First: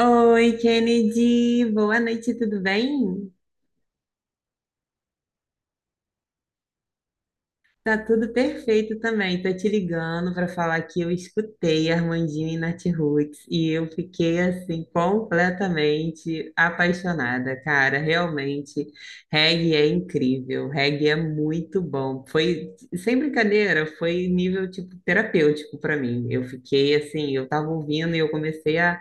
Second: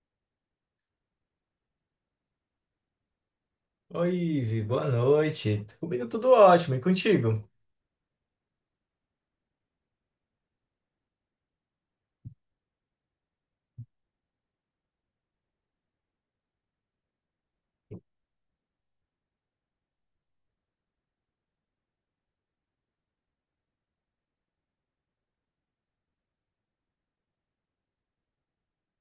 Oi, Kennedy, boa noite, tudo bem? Oi, Ivi, boa noite. Comigo tudo ótimo, e contigo? Tá tudo perfeito também. Tô te ligando para falar que eu escutei Armandinho e Natiruts e eu fiquei assim completamente apaixonada, cara. Realmente, reggae é incrível, reggae é muito bom. Foi sem brincadeira, foi nível tipo terapêutico para mim. Eu fiquei assim, eu tava ouvindo e eu comecei a...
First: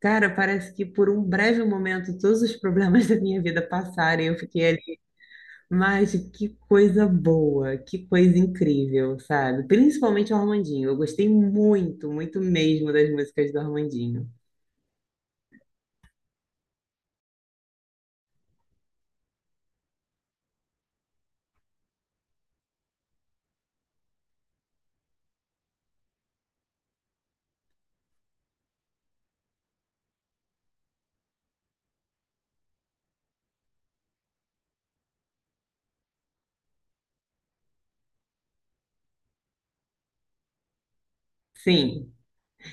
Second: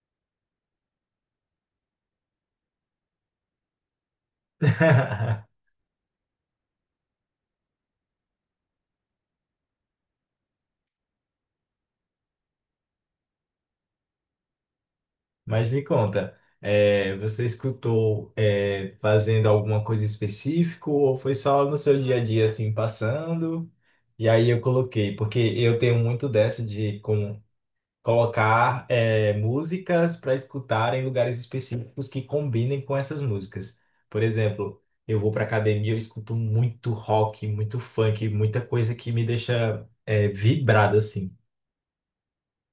Cara, parece que por um breve momento todos os problemas da minha vida passaram e eu fiquei... Mas que coisa boa, que coisa incrível, sabe? Principalmente o Armandinho. Eu gostei muito, muito mesmo das músicas do Armandinho. Mas me conta, você escutou fazendo alguma coisa específica ou foi só no seu dia a dia assim passando? E aí eu coloquei, porque eu tenho muito dessa de como colocar músicas para escutar em lugares específicos que combinem com essas músicas. Por exemplo, eu vou para academia, eu escuto muito rock, muito funk, muita coisa que me deixa vibrado assim. Sim,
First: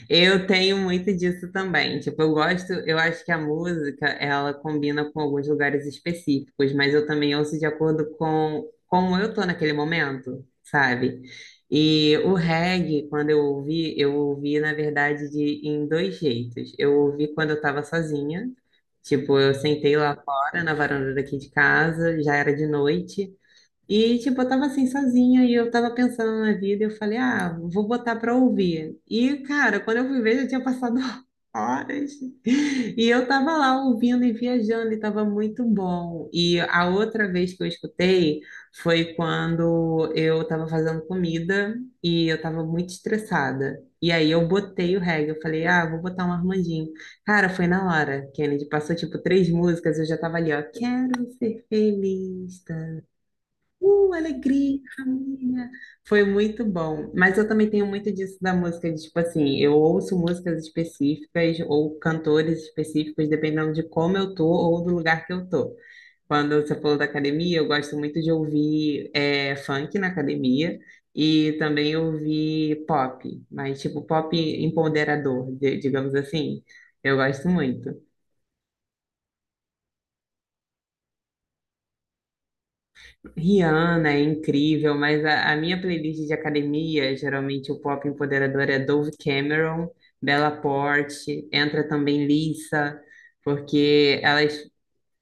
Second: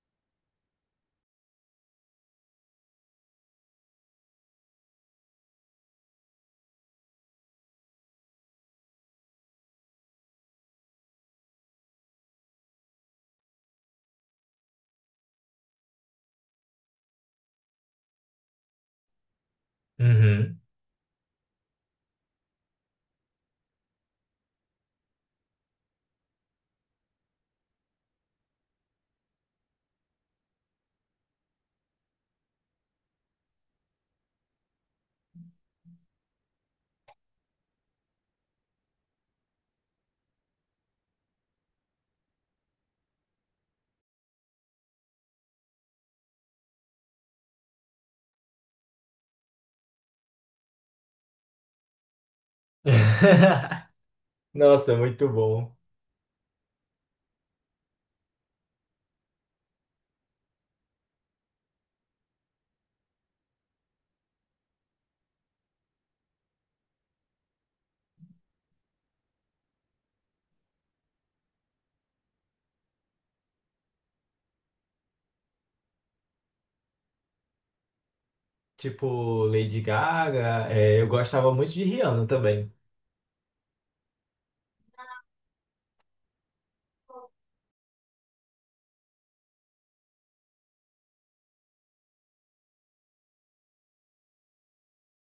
eu tenho muito disso também. Tipo, eu gosto, eu acho que a música, ela combina com alguns lugares específicos, mas eu também ouço de acordo com como eu tô naquele momento, sabe? E o reggae, quando eu ouvi, na verdade, em dois jeitos. Eu ouvi quando eu tava sozinha, tipo, eu sentei lá Uhum. fora, na varanda daqui de casa, já era de noite, e, tipo, eu tava assim sozinha e eu tava pensando na vida e eu falei, ah, vou botar pra ouvir. E, cara, quando eu fui ver, já tinha passado horas. E eu tava lá ouvindo e viajando e tava muito bom. E a outra vez que eu escutei foi quando eu tava fazendo comida e eu tava muito estressada. E aí eu botei o reggae, eu falei, ah, vou botar um Armandinho. Cara, foi na hora, Kennedy. Passou, tipo, três músicas, eu já tava ali, ó, quero ser feliz. Alegria, Nossa, muito família. bom. Foi muito bom. Mas eu também tenho muito disso da música, de, tipo assim, eu ouço músicas específicas ou cantores específicos, dependendo de como eu tô ou do lugar que eu tô. Quando você falou da academia, eu gosto muito de ouvir funk na academia e também ouvir pop, mas tipo pop empoderador, digamos assim. Eu gosto muito. Tipo Lady Gaga, eu gostava muito de Rihanna também. Rihanna é incrível, mas a minha playlist de academia, geralmente o pop empoderador é Dove Cameron, Bella Porte, entra também Lisa, porque elas,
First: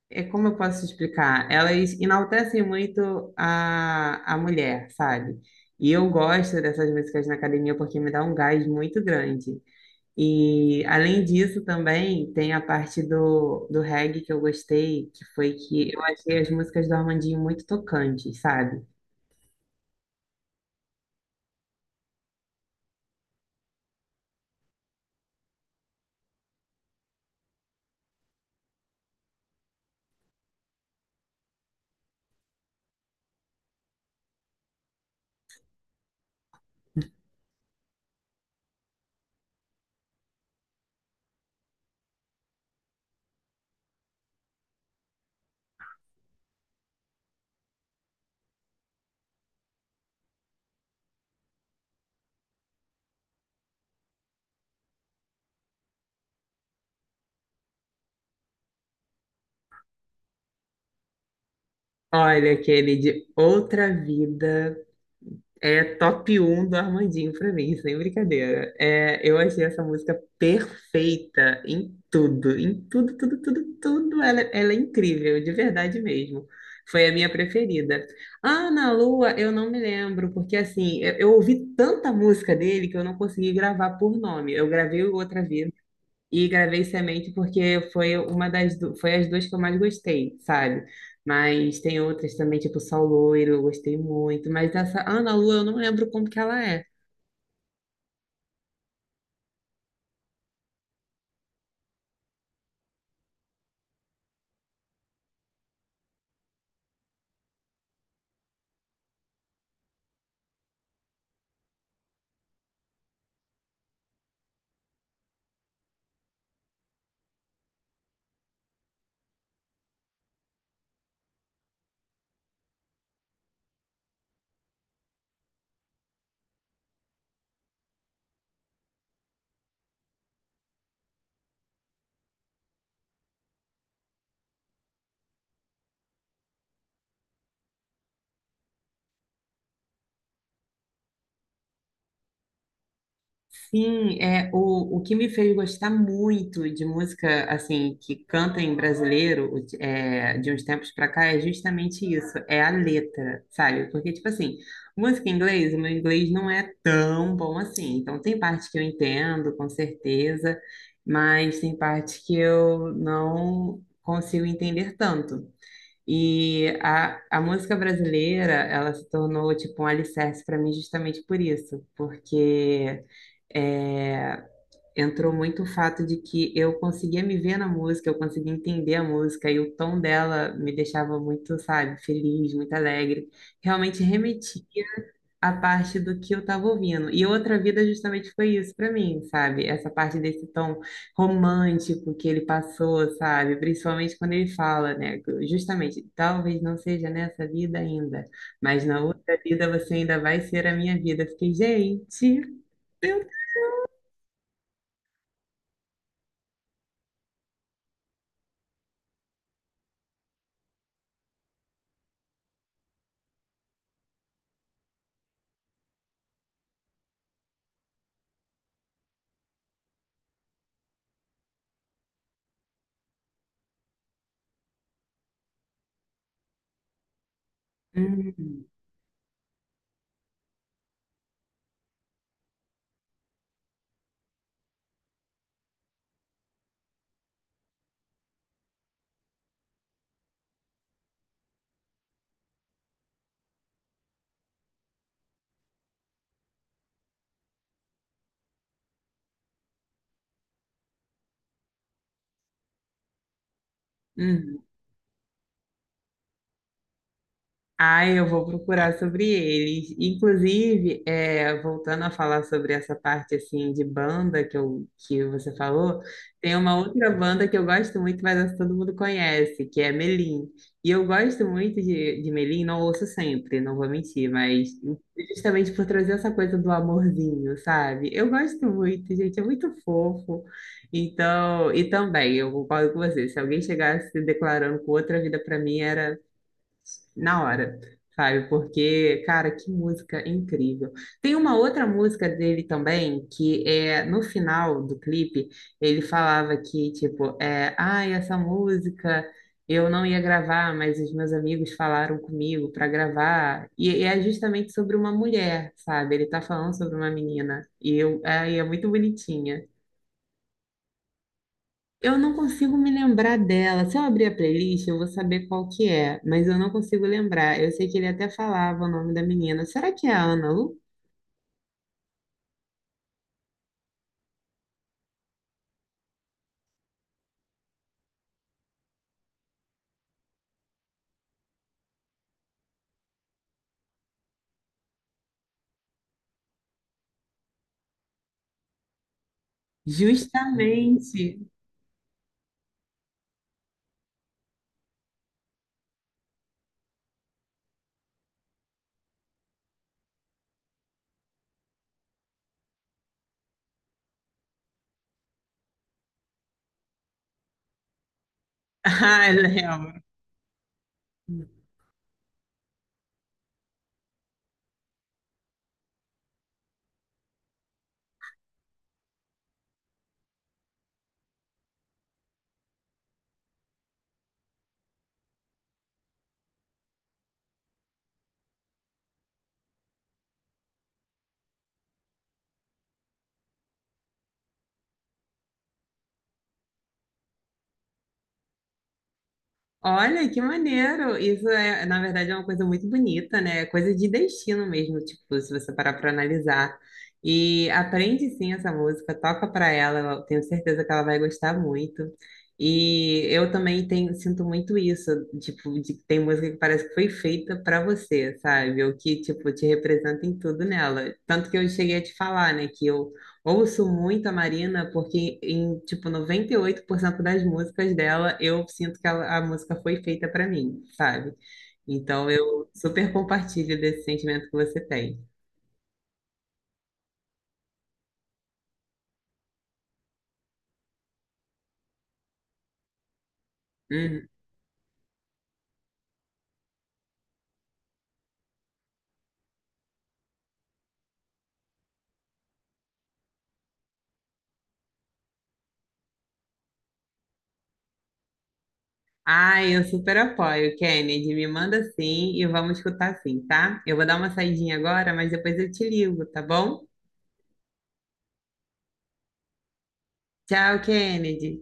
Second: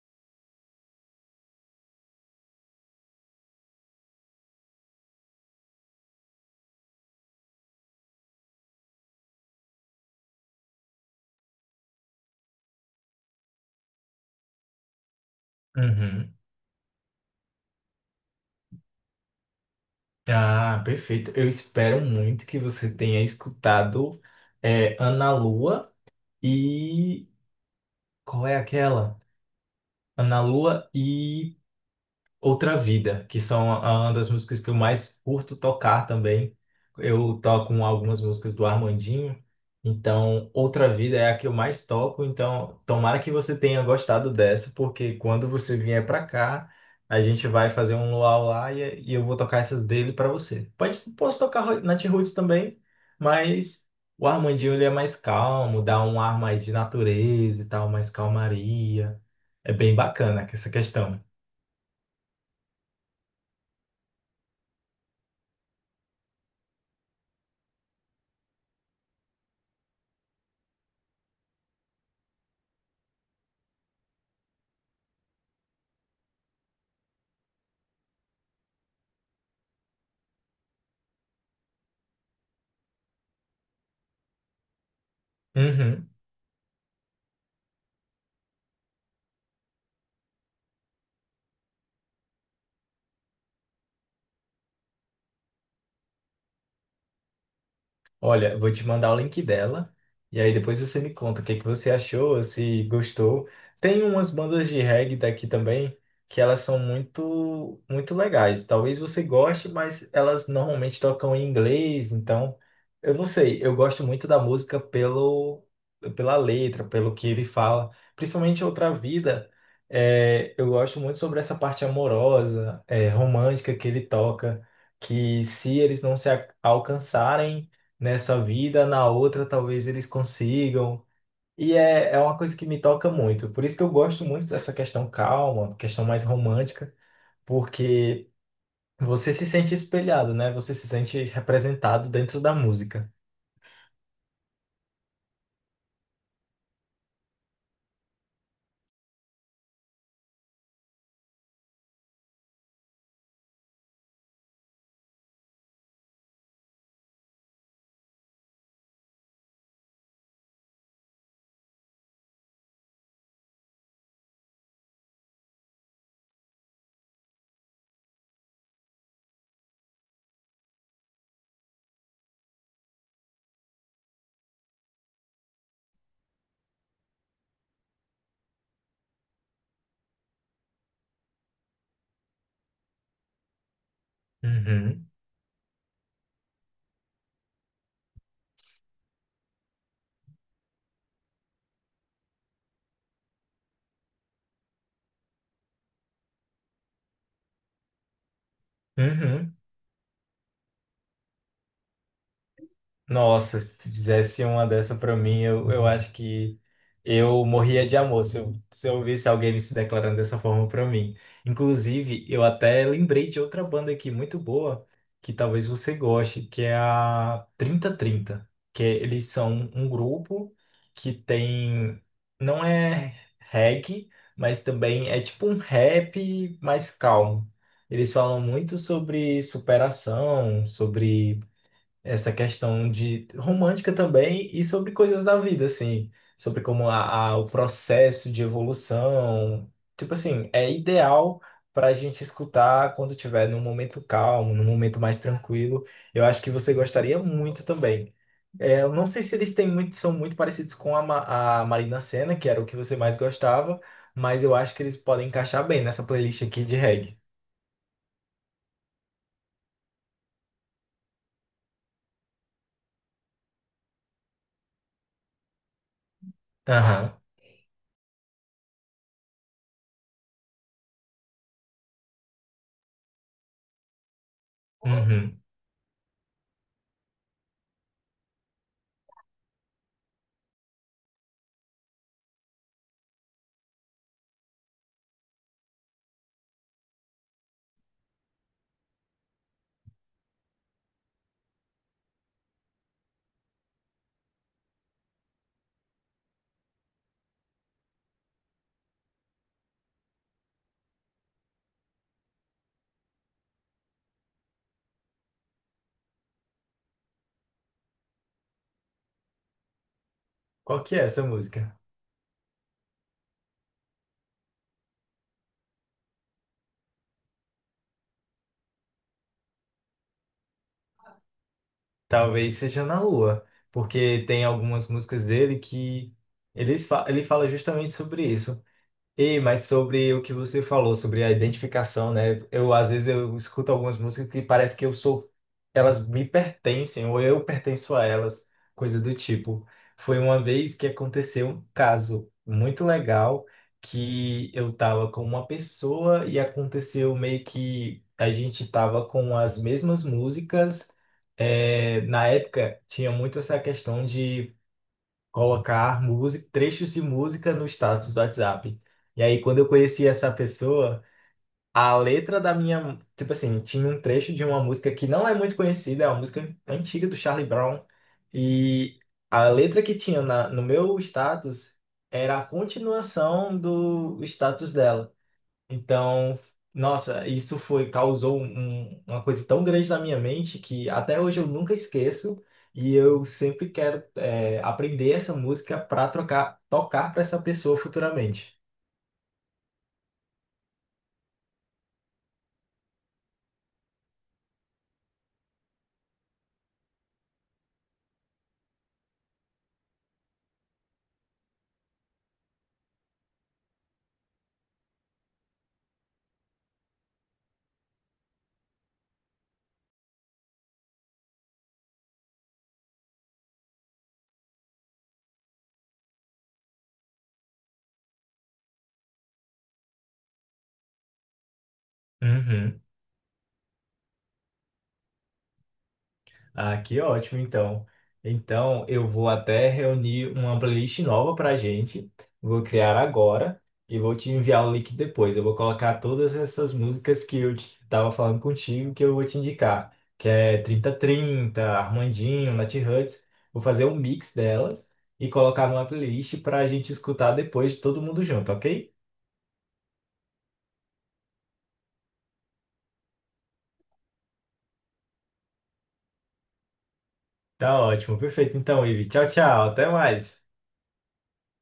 é como eu posso explicar, elas enaltecem muito a mulher, sabe? E eu gosto dessas músicas na academia porque me dá um gás muito grande. E além disso também tem a parte do reggae que eu gostei, que foi que eu Uhum. achei as músicas do Armandinho muito tocantes, sabe? Ah, perfeito. Eu espero muito que você tenha escutado Ana Lua e qual é aquela? Na Lua e Outra Vida, que são uma das músicas que eu mais curto tocar também. Eu toco um, algumas músicas do Armandinho, então Outra Vida é a que eu mais toco, então tomara que você tenha gostado dessa, porque quando você vier para cá, a gente vai fazer um luau lá e eu vou tocar essas dele para você. Pode, posso tocar Nat Roots também, mas o Armandinho ele é mais calmo, dá um ar mais de natureza e tal, mais calmaria. É bem bacana essa questão. Olha aquele de Outra Vida. É top um do Armandinho pra mim, sem brincadeira. É, eu achei essa música perfeita em tudo, tudo, tudo, tudo. Ela é incrível, de verdade mesmo. Foi a minha preferida. Ah, na Lua, eu não me lembro, porque assim, eu ouvi tanta música dele que eu não consegui gravar por nome. Eu gravei Outra Vez Uhum. e gravei Semente porque foi uma das foi as duas que eu mais gostei, sabe? Mas tem outras também, tipo Sol Loiro, eu gostei muito. Mas essa Ana Lu, eu não lembro como que ela é. Olha, vou te mandar o link dela e aí depois você me conta o que que você achou, se gostou. Tem umas bandas de reggae daqui também que elas são muito muito legais. Talvez você goste, mas elas normalmente tocam em inglês, então eu não sei, eu gosto muito da música pelo pela letra, pelo que ele fala, principalmente Outra Vida. Eu gosto muito sobre essa parte amorosa, romântica que ele toca, que se eles não se alcançarem nessa vida, na outra talvez eles consigam. E é uma coisa que me toca muito. Por isso que eu gosto muito dessa questão calma, questão mais romântica, porque você se sente espelhado, né? Você se sente representado dentro da música. Sim, é, o que me fez gostar muito de música, assim, que canta em brasileiro, de uns tempos pra cá, é justamente isso, é a letra, sabe? Porque, tipo assim, música em inglês, o meu inglês não é tão bom assim, então tem parte que eu entendo, com certeza, mas tem parte que eu não consigo entender tanto. E a música brasileira, ela se tornou, tipo, um alicerce para mim justamente por isso, porque é, entrou muito o fato de que eu conseguia me ver na música, eu conseguia entender a música e o tom dela me deixava muito, sabe, feliz, muito alegre. Realmente remeti Uhum. à parte do que eu estava ouvindo. E Outra Vida justamente foi isso para mim, sabe? Essa parte desse tom romântico que ele passou, sabe? Principalmente quando ele fala, né? Justamente, talvez não seja nessa vida ainda, mas na outra Uhum. vida você ainda vai ser a minha vida. Eu fiquei, gente, eu... Nossa, se fizesse uma dessa pra mim, eu acho que eu morria de amor se eu, se eu visse alguém me se declarando dessa forma pra mim. Inclusive, eu até lembrei de outra banda aqui muito boa, que talvez você goste, que é a 3030 que é, eles são um grupo que tem, não é reggae, mas também é tipo um rap mais calmo. Eles falam Hum. muito sobre superação, sobre essa questão de romântica também e sobre coisas da vida, assim, sobre como o processo de evolução, tipo assim, é ideal para a gente escutar quando tiver num momento calmo, num momento mais tranquilo. Eu acho que você gostaria muito também. É, eu não sei se eles têm muito, são muito parecidos com a, a Marina Sena, que era o que você mais gostava, mas eu Hum. acho que eles podem encaixar bem nessa playlist aqui de reggae. Ai, eu vou procurar sobre eles. Inclusive, é, voltando a falar sobre essa parte assim de banda que você falou, tem uma outra Aham. banda que eu gosto muito, mas essa todo mundo conhece, que é Melim. E eu gosto muito de Melim, não ouço sempre, não vou mentir, mas Uhum. justamente por trazer essa coisa do amorzinho, sabe? Eu gosto muito, gente, é muito fofo. Então, e também, eu concordo com você, se alguém chegasse declarando com outra vida pra mim, era na hora, sabe? Porque, cara, que música incrível. Tem uma outra música dele também, que é no final do clipe, ele falava que, tipo, é, ai, essa música eu não ia gravar, mas os meus amigos falaram comigo para gravar. E é justamente sobre uma mulher, sabe? Ele tá falando sobre uma menina. E eu, ai, é muito bonitinha. Qual que é essa música? Eu não consigo me lembrar dela. Se eu abrir a playlist, eu vou saber qual que é, mas eu não consigo lembrar. Eu sei que ele até falava o nome da menina. Será que é a Ana Lu? Talvez seja Na Lua, porque tem algumas músicas dele que ele fala justamente sobre isso. E, mas sobre o que você falou, sobre a identificação, né? Eu, às vezes, eu escuto algumas músicas que parece que eu sou... Elas me pertencem, ou eu pertenço a elas, coisa do tipo. Foi uma vez que Justamente. aconteceu um caso muito legal, que eu tava com uma pessoa e aconteceu meio que a gente tava com as mesmas músicas. É, na época, tinha muito essa questão de colocar música, trechos de música no status do WhatsApp. E Ah, aí, eu quando eu lembro. conheci essa pessoa, a letra da minha, tipo assim, tinha um trecho de uma música que não é muito conhecida, é uma música antiga do Charlie Brown, e a letra que tinha na, no meu status era a continuação do status dela. Então, nossa, isso foi, causou uma coisa tão grande na minha mente que até hoje eu nunca esqueço e eu sempre quero aprender essa música para trocar, tocar para essa pessoa futuramente. Olha, que maneiro! Isso é, na verdade, é uma coisa muito bonita, né? É coisa de destino mesmo, tipo, se você parar para analisar. E aprende sim essa música, toca para ela, eu tenho certeza que ela vai gostar muito. E eu também tenho, sinto muito isso, tipo, de que tem música que parece que foi feita para você, sabe? O que, tipo, te representa em tudo nela. Tanto que eu cheguei a te falar, né, que eu ouço muito a Marina, porque em, tipo, 98% das músicas dela, eu sinto que a música foi feita para mim, sabe? Então, eu Uhum. super compartilho desse sentimento que você tem. Ah, que ótimo, então. Então, eu vou até reunir uma playlist nova pra gente. Vou criar agora e vou Uhum. te enviar o link depois. Eu vou colocar todas essas músicas que eu tava falando contigo, que eu vou te indicar, que é 3030, Armandinho, Nat Hutz. Vou fazer um mix delas e colocar numa playlist pra gente escutar depois todo mundo junto, ok? Ah, eu super apoio, Kennedy. Me manda sim e vamos escutar sim, tá? Eu vou dar uma saidinha agora, mas depois eu te ligo, tá bom? Tá ótimo, perfeito. Então, Ivi, tchau, tchau, até mais. Tchau, Kennedy.